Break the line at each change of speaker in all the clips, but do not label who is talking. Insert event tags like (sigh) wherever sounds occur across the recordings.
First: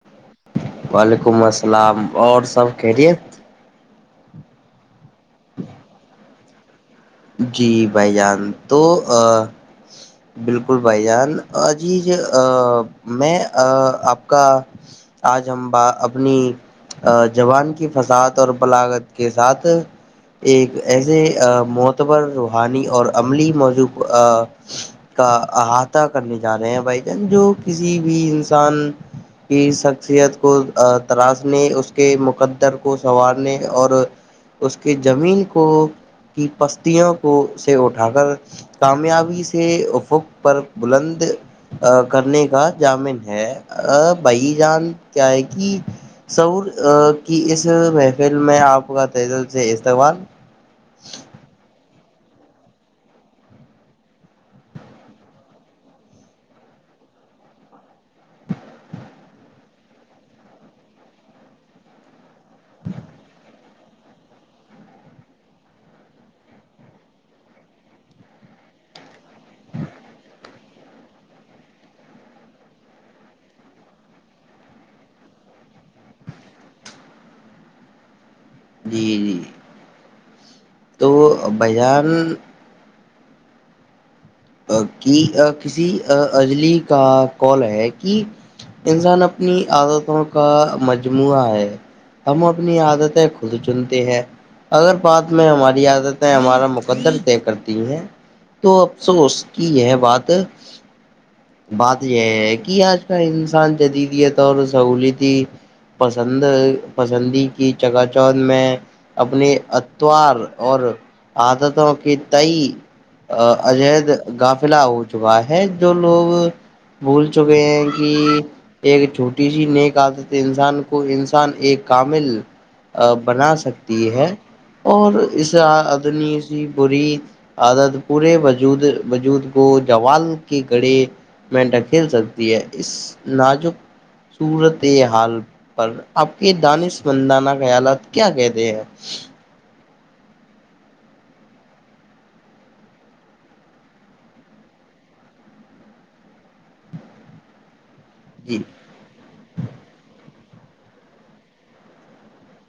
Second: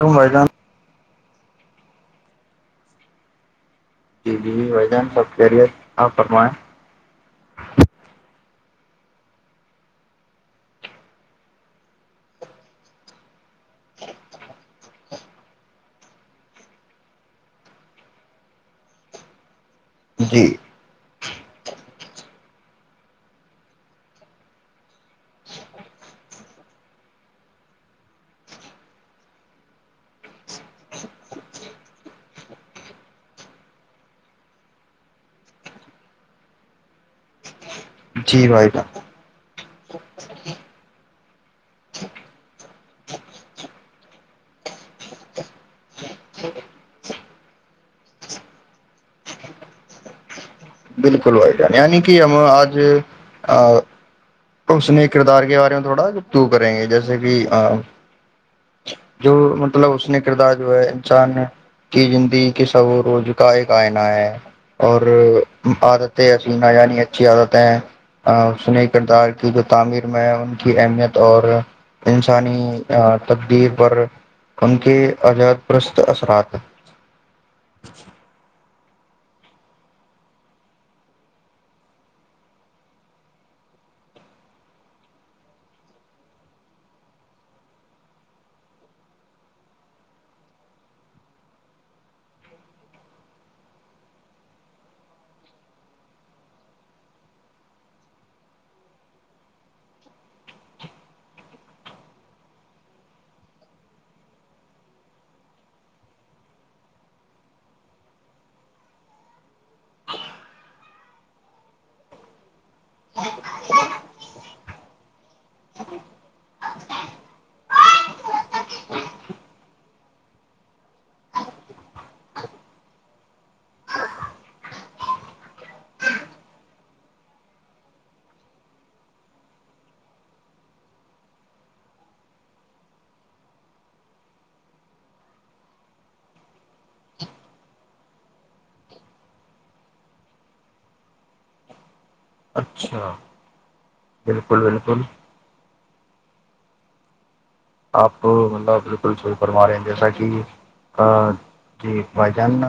دائی گان
وعلیکم السلام اور سب کہہ رہیے
جی جی وھ جان سب کییریتپ فرمائیں
جی بھائی جان تو بالکل بھائی جانجی میں آپ کا آج ہم اپنی ا جوان کی فسعاد اور بلاغت کے ساتھ ایک ایسے معتبر روحانی اور عملی موضوع کا احاطہ کرنے جا رہے ہیں بھائی جان جو کسی بھی انسان کی شخصیت کو تراشنے اس کے مقدر کو سنوارنے اور اس کے زمین کو کی کو سے اٹھا کر
جی بھائی جان
کامیابی سے افق پر بلند کرنے کا جامن ہے بھائی جان کیا ہے کہ سعور کی اس محفل میں آپ کا تل سے استعمال
بالکل و جان یعنی کہ ہم آج اس نے کردار کے بارے میں تھوڑا تو کریں گے جیسے کہ جو مطلب اس نے کردار جو ہے انسان کی زندی کہ سب روز کا ہے کائ ہے اور عادتیں حسینا یعنی اچھی عادتیں ہیں سنی کرتار کی جو تعمیر میں ہے ان کی اہمیت اور انسانی تبدیر پر ہم کے عجاد گرست اثرات ہیں
جی جی تو بائیجان کہ کسی اجلی کا کال ہے کہ انسان اپنی عادتوں کا مجموعہ ہے ہم اپنی عادتیں خود چنتے ہیں اگر بات میں ہماری عادتیں ہمارا مقدر طے کرتی ہیں تو افسوس کی یہ بات بات یہ ہے کہ آج کل انسان جدیدی طور سہلیتی پسند پسندی کی چگا چوت میں اپنی اتوار اور عادتوں کے تئی عجید گافلہ ہو چکا ہے جو لوگ بھول چکے ہیں کہ ایک چھوٹی سی نیک آادت انسان کو انسان ایک کامل بنا سکتی ہے اور اسےدنی سی بری عادت پورے بج ود وجود کو جوال کے گڑے منٹ کھیل سکتی ہے اس نجک سورت یہ حال پر آپ کے دانش مندانہ خیالات کیا کہتے ہیں
اچھا بالکل بالکل آپ
جی
کلسول کرما رہے ہیں جیسا کہ جی بھائی جان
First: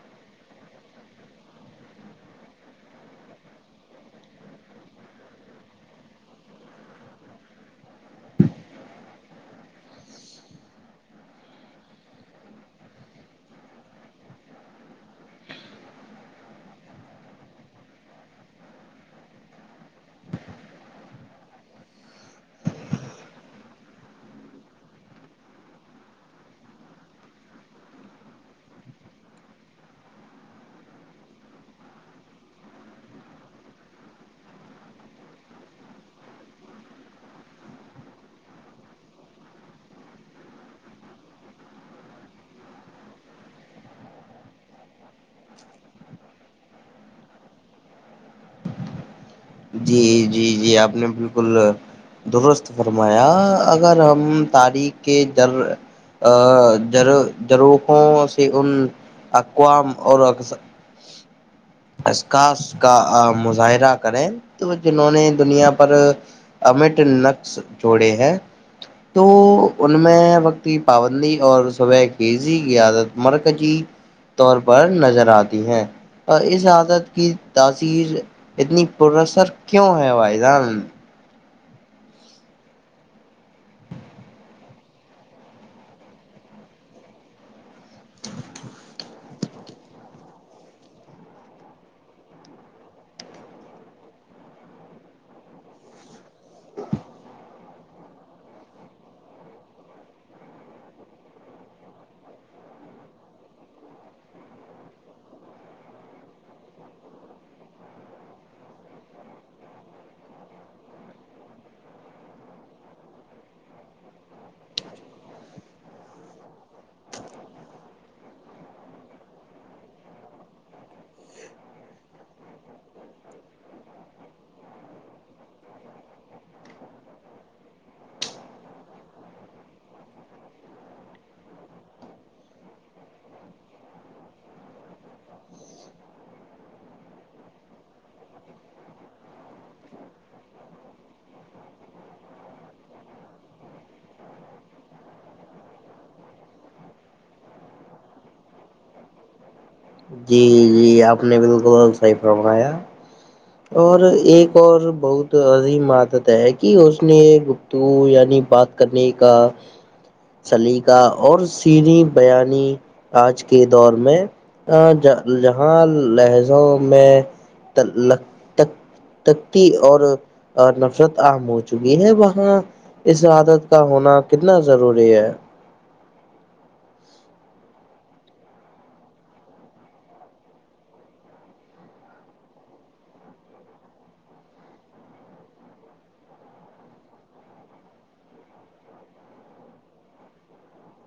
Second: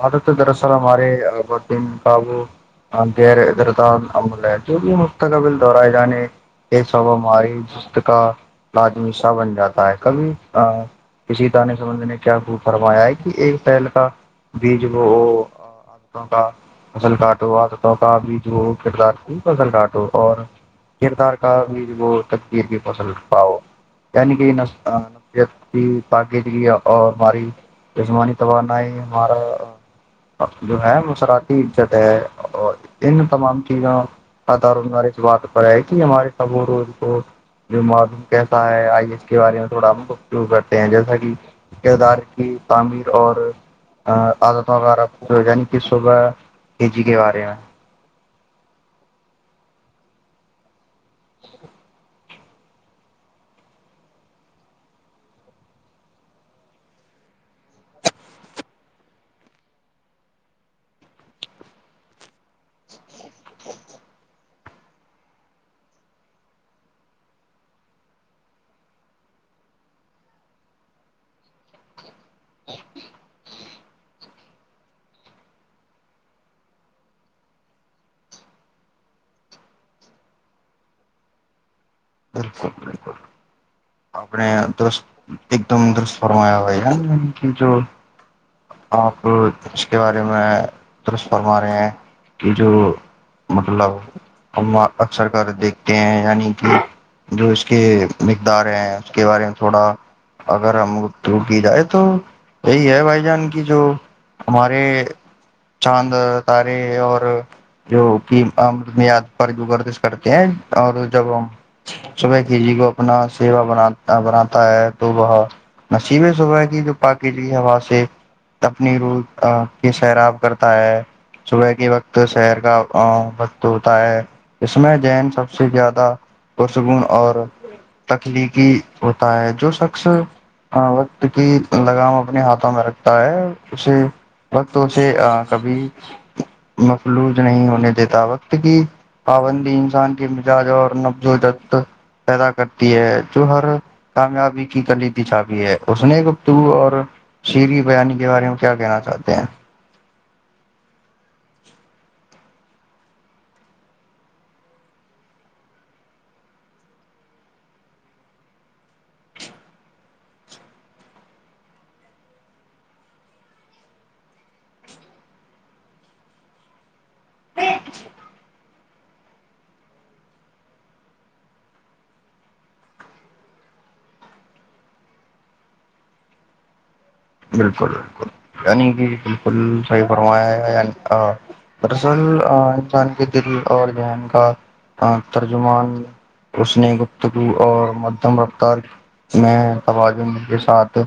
عادت ہے دراصل ہمارے بابو ہاں غیر ادردمل ہے جو بھی مستقبل دہرائے جانے یہ سب ہماری جس کا لازمیشہ بن جاتا ہے کبھی کسی دانے سمند نے کیا خ فرمایا ہے کہ ایک فیل کا بیج وہ وہ کا فصل کاٹو عادتوں کا بھی جو کردار کی فصل کاٹو اور کردار کا بھی وہ تقدیر بھی پسند پا ہو یعنی کہ نتی پگیدی اور ہماری عجمانی توان ہے ہمارا جو ہے وہ صراعتیی عزت ہے اور ان تمام چیزوں سدارارے اس بات پر ہے کہ ہمارے سب روز کو جو معلوم کیسا ہے آئی ایس کے بارے میں تھوڑا ہم گو کرتے ہیں جیسا کہ کردار کی تعمیر اور عادت وغیرہ کچھ عنی صبح کے جی کے بارے میں
جی جی جی آپ نے بالکل درست فرمایا اگر ہم تاریخ کے در ار جروخوں سے ان اقوام اور عخاص کا مظاہرہ کریں تو جنہوں نے دنیا پر امٹ نقش جوڑے ہیں تو ان میں وقت کی پابندی اور صبح کیزی کییادت مرکجی طور پر نظر آتی ہیں اور اس عادت کی تاثیر اتنی پرسر کیوں ہے بھائی جان
بالکل بالکل اپنے دست ایک دم دست فرمیا جو آپ اس کے بارے میں درست فرما رہے ہیں کہ جو مطلب ہم اکثر کر دیکھتے ہیں یعنی کہ جو اس کے مقدار ہیں اس کے بارے میں تھوڑا اگر ہمترو کی جائے تو یہی ہے بھائی جان کی جو ہمارے چاند تارے اور جو کہ امرتنیاد پر جو گردش کرتے ہیں اور جب ہم صبح کی جی کو اپنا سیوا بات بناتا ہے تو وہ نصیبیں صبح کی جو پاکیجی ہوا سے اپنی رو کی سیراب کرتا ہے صبح کی وقت شہر کا وقت ہوتا ہے اس میں جین سب سے زیادہ پرسکون اور تخلیقی ہوتا ہے جو شخص ہاں وقت کی لگام اپنے ہاتھوں میں رکھتا ہے اسے وقت اس سے کبھی مفلوج نہیں ہونے دیتا وقت کی پابندی انسان کے مزاج اور نفز و جت پیدا کرتی ہے جو ہر کامیابی کی کر لی تھی چابی ہے اس نے گپتو اور شریری بانی کے بارے میں کیا کہنا چاہتے ہیں
جی جی آپ نے بالکل صحیح فرمایا اور ایک اور بہت عظیم عادت ہے کہ اس نے تو یعنی بات کرنے کا سلیقہ اور سری بیانی آج کے دور میں آج جہاں لہجو میں تختی اور نفرت عام ہو چکی ہے وہاں اس عادت کا ہونا کتنا ضروری ہے
بالکل بالکل یع ج بالکل صحیح فرمایا گیا دراصل انسان کے دل اور ذہن کا ترجمان اس نے گپتگو اور مدھم رفتار میں تواز کے ساتھ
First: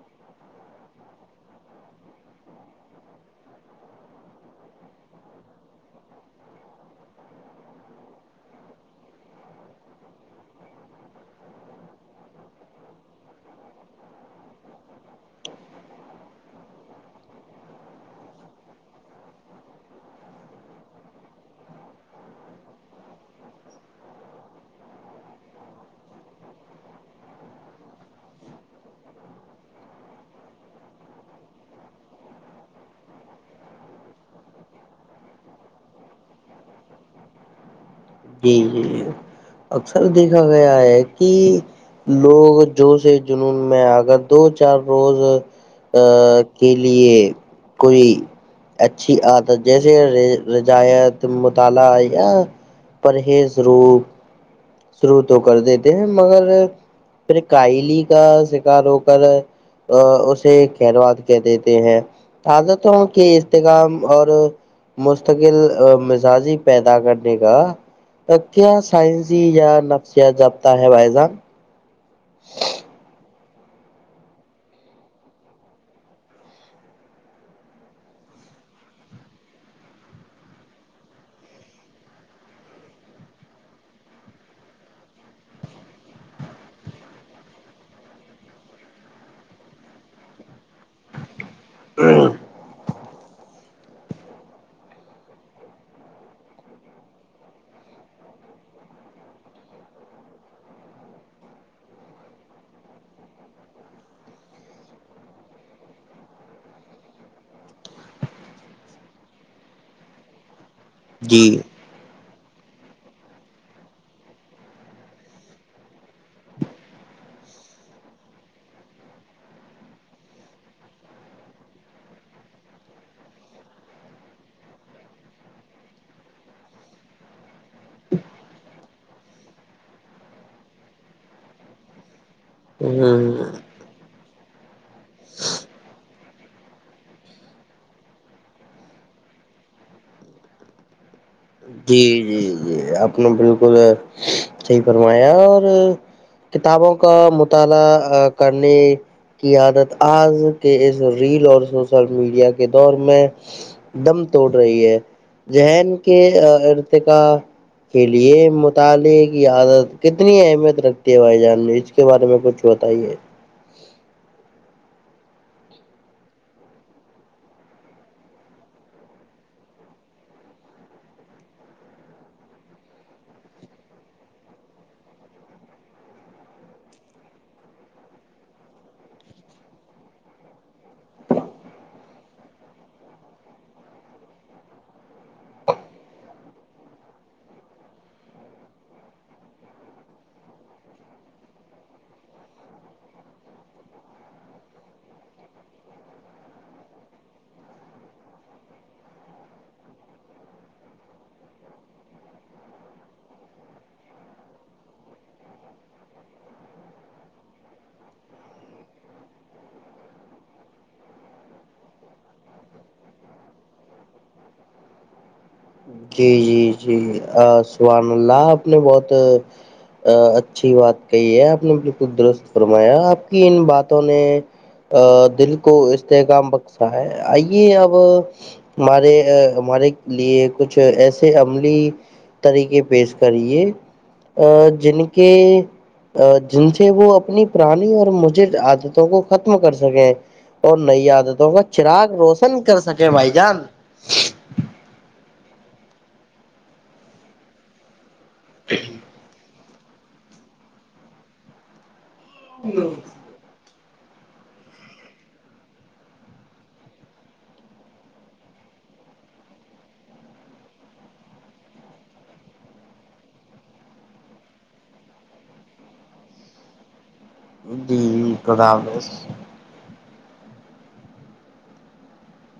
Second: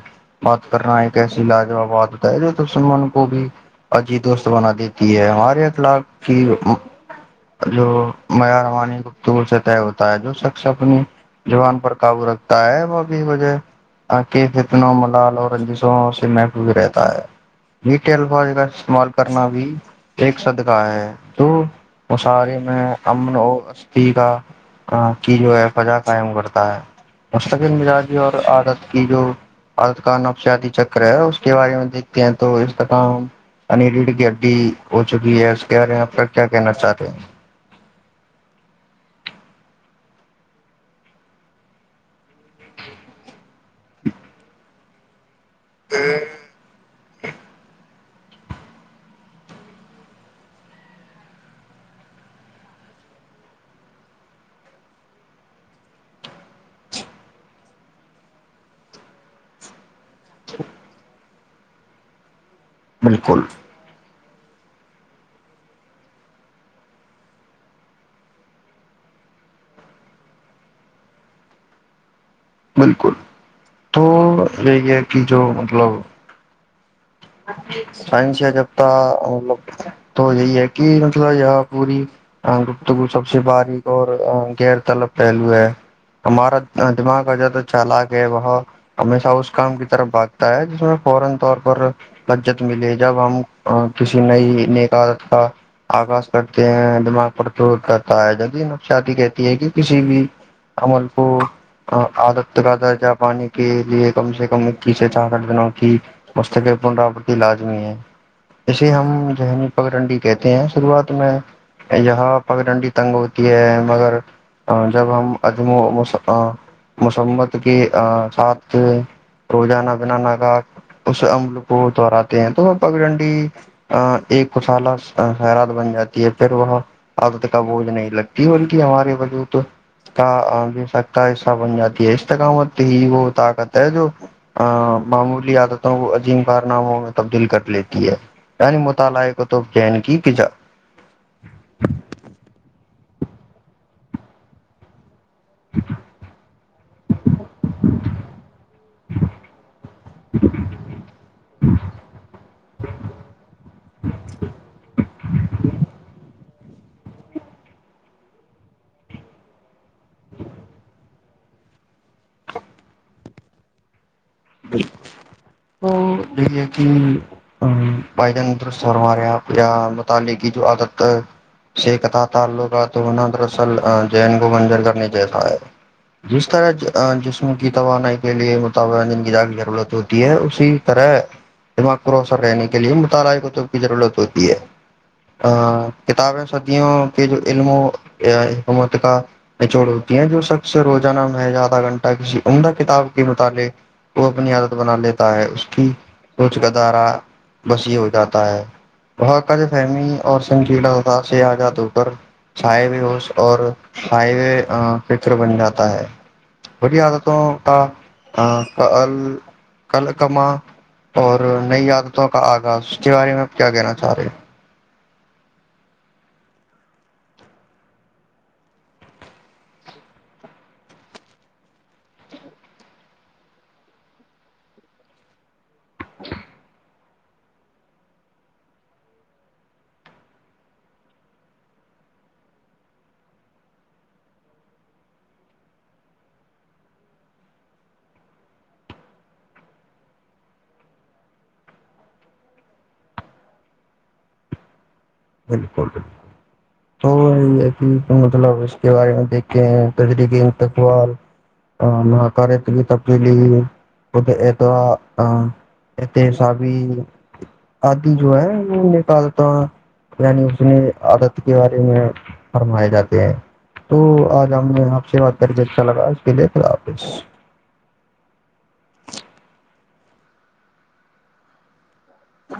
بات کرنا ایک کیسی لاجاباد ہوتا ہے جو تو سلمان کو بھی عجی دوست بنا دیتی ہے ہمارے اخلاق کی جو میا رمانی گپتور سے طے ہوتا ہے جو شخص اپنی جوان پر قابو رکھتا ہے وہ ابھی وجہ کے فتن ملال اور رنجیت سے مٹو بھی رہتا ہے نیٹے الفاظ کا استعمال کرنا بھی ایک صدقہ ہے تو مشعارے میں امن اور اسستھی کا کہ کی جو ہے فجا قائم کرتا ہے مستقل مزاجی اور عادت کی جو عادت کا نبسدی چکر ہے اس کے بارے میں دیکھتے ہیں تو اس کا کام ا گڈی ہو چ گی ہے کیا رہ ہیں آپ کا کیا کہنا چاہ رہے ہیں
جی جیی اکثر دیکھا گیا ہے کہ لوگ جو سے جنون میں اگر دو چار روز ا کے لیے کوئی اچھی عادت جیسے رجایت مطالعہ یا پرہیز روپ شروع تو کر دیتے ہیں مگر پھر کائلی کا شکار ہو کر اسے کرواد کہ دیتے ہیں حاز کہ
بالکل
استغام اور مستقل مزاجی پیدا کرنے کا کیا سائنس یا نفسیات جبتا ہے بجن
بالکل تو یہی ہے کہ جو مطلب سائنس یا جب ت مطلب تو یہی ہے کہ مسئلہ یہ پوری گفتگو سب سے باریک اور غیر طلب پہلو ہے ہمارا دماغ اج تو چال کہ ہے وہت ہمیشہ اس کام کی طرف بھگتا ہے جس میں فورا طور پر لجت ملے جب ہم کسی نہیں نکال تھا آغاز کرتے ہیں دماغ پر د رہتا ہے جد نقساتی کہتی ہے کہ کسی بھی امل پور عادت ت درجہ پانے کے لیے کم سے کم اکیس سے چارٹھ دنوں کی مسے (unintelligible) پنراوتی لازمی ہے اسے ہم جونی پگنڈی کہتے ہیں شروعات میں
جی
یہاں پگ ڈنڈی تنگ ہوتی ہے مگر جب ہم ادمو سفا مسمت کے ساتھ روزانہ بنانا کا اس عمل وہ توہراتے ہیں تو پگ ڈنڈی ایک خسالہ خیرات بن جاتی ہے پھر وہ اب تک کا بوجھ نہیں لگتی بک ہمارے بجو تو کا بھی سک کا حصہ بن جاتی ہے استقامت ہی
ہ
وہ طاقت ہے جو معمولی عادتوں کو عجی کارناموں میں تبدیل کر لیتی ہے یعنی مطالعہ کو تو جین کی
جی جی جی اپپ نے بالکل صحیح فرمایا اور کتابوں کا مطالعہ کرنے کی عادت آج کے اس ریل اور سوشل میڈیا کے دور میں دم توڑ رہی ہے جہن کے ارت کا کے لیے مطالعے کی عادت کتنی اہمیت رکھتی ہے بھائی جان کے بارے میں کچھ بتائیے
بکل تو یہ ہے کہ ہ بھائی جانرست ہمارے یہاںپ متالعے کی جو عادت ہے س کہتاا تھا اللو کا تونا دراصل جین کو منجر کرنے جیسا ہے جس طرح جسم کی توانائی کے لیے م ضرورت ہوتی ہے اسی طرح دماغ پروسر رہنے کے لیے مطالعہ کطور کی ضرورت ہوتی ہے ا کتابیں صدیوں کے جو علم ہو حکومت کا نچوڑ ہوتی ہیں جو شخص سے روزانہ میں آدھا گھنٹہ کسی عمدہ کتاب کے متعلق وہ اپنی عادت بنا لیتا ہے اس کی روچ کا دارا بسی ہو جاتا ہے بق فہمی اور سنگیلادار سے آزاد ہو کر سائے بھی ہوش اور سائے بھی فکر بن جاتا ہے وٹیا آ تھا ہے تو کا کل کما اور نئی عادتوں کا آغاز اس کے بارے میں آپ کیا کہنا چاہ رہے ہیں
جی جی جی سبان اللہ آپ نے بہت ا اچھی بات کہی ہے آپ نے بالکل درست فرمایا آپ کی ان باتوں نے ا دل کو استحغام بخشا ہے آئیے اب ہمارے ہمارے لیے کچھ ایسے عملی طریقے پیش کریے ا جن کے جن سے وہ اپنی پرانی اور مجٹ عادتوں کو ختم کر سکیں اور نئی عادتوں کا چراغ روشن کر سکے بھائی جان
بالکل بک تو یہ ہے کہ مطلب اس کے بارے میں دیکھ ترییکی انتقال مہاکارت کی تبدیلی ادھر تو ات سا بھی آدھی جو ہے نکالتا یعنی اس میں عادت کے بارے میں فرمائے جاتے ہیں تو آج آؤ آپ سے بات کر کے اچھا لگا اس کے لیے خ حافظ
جی کردابس
ہ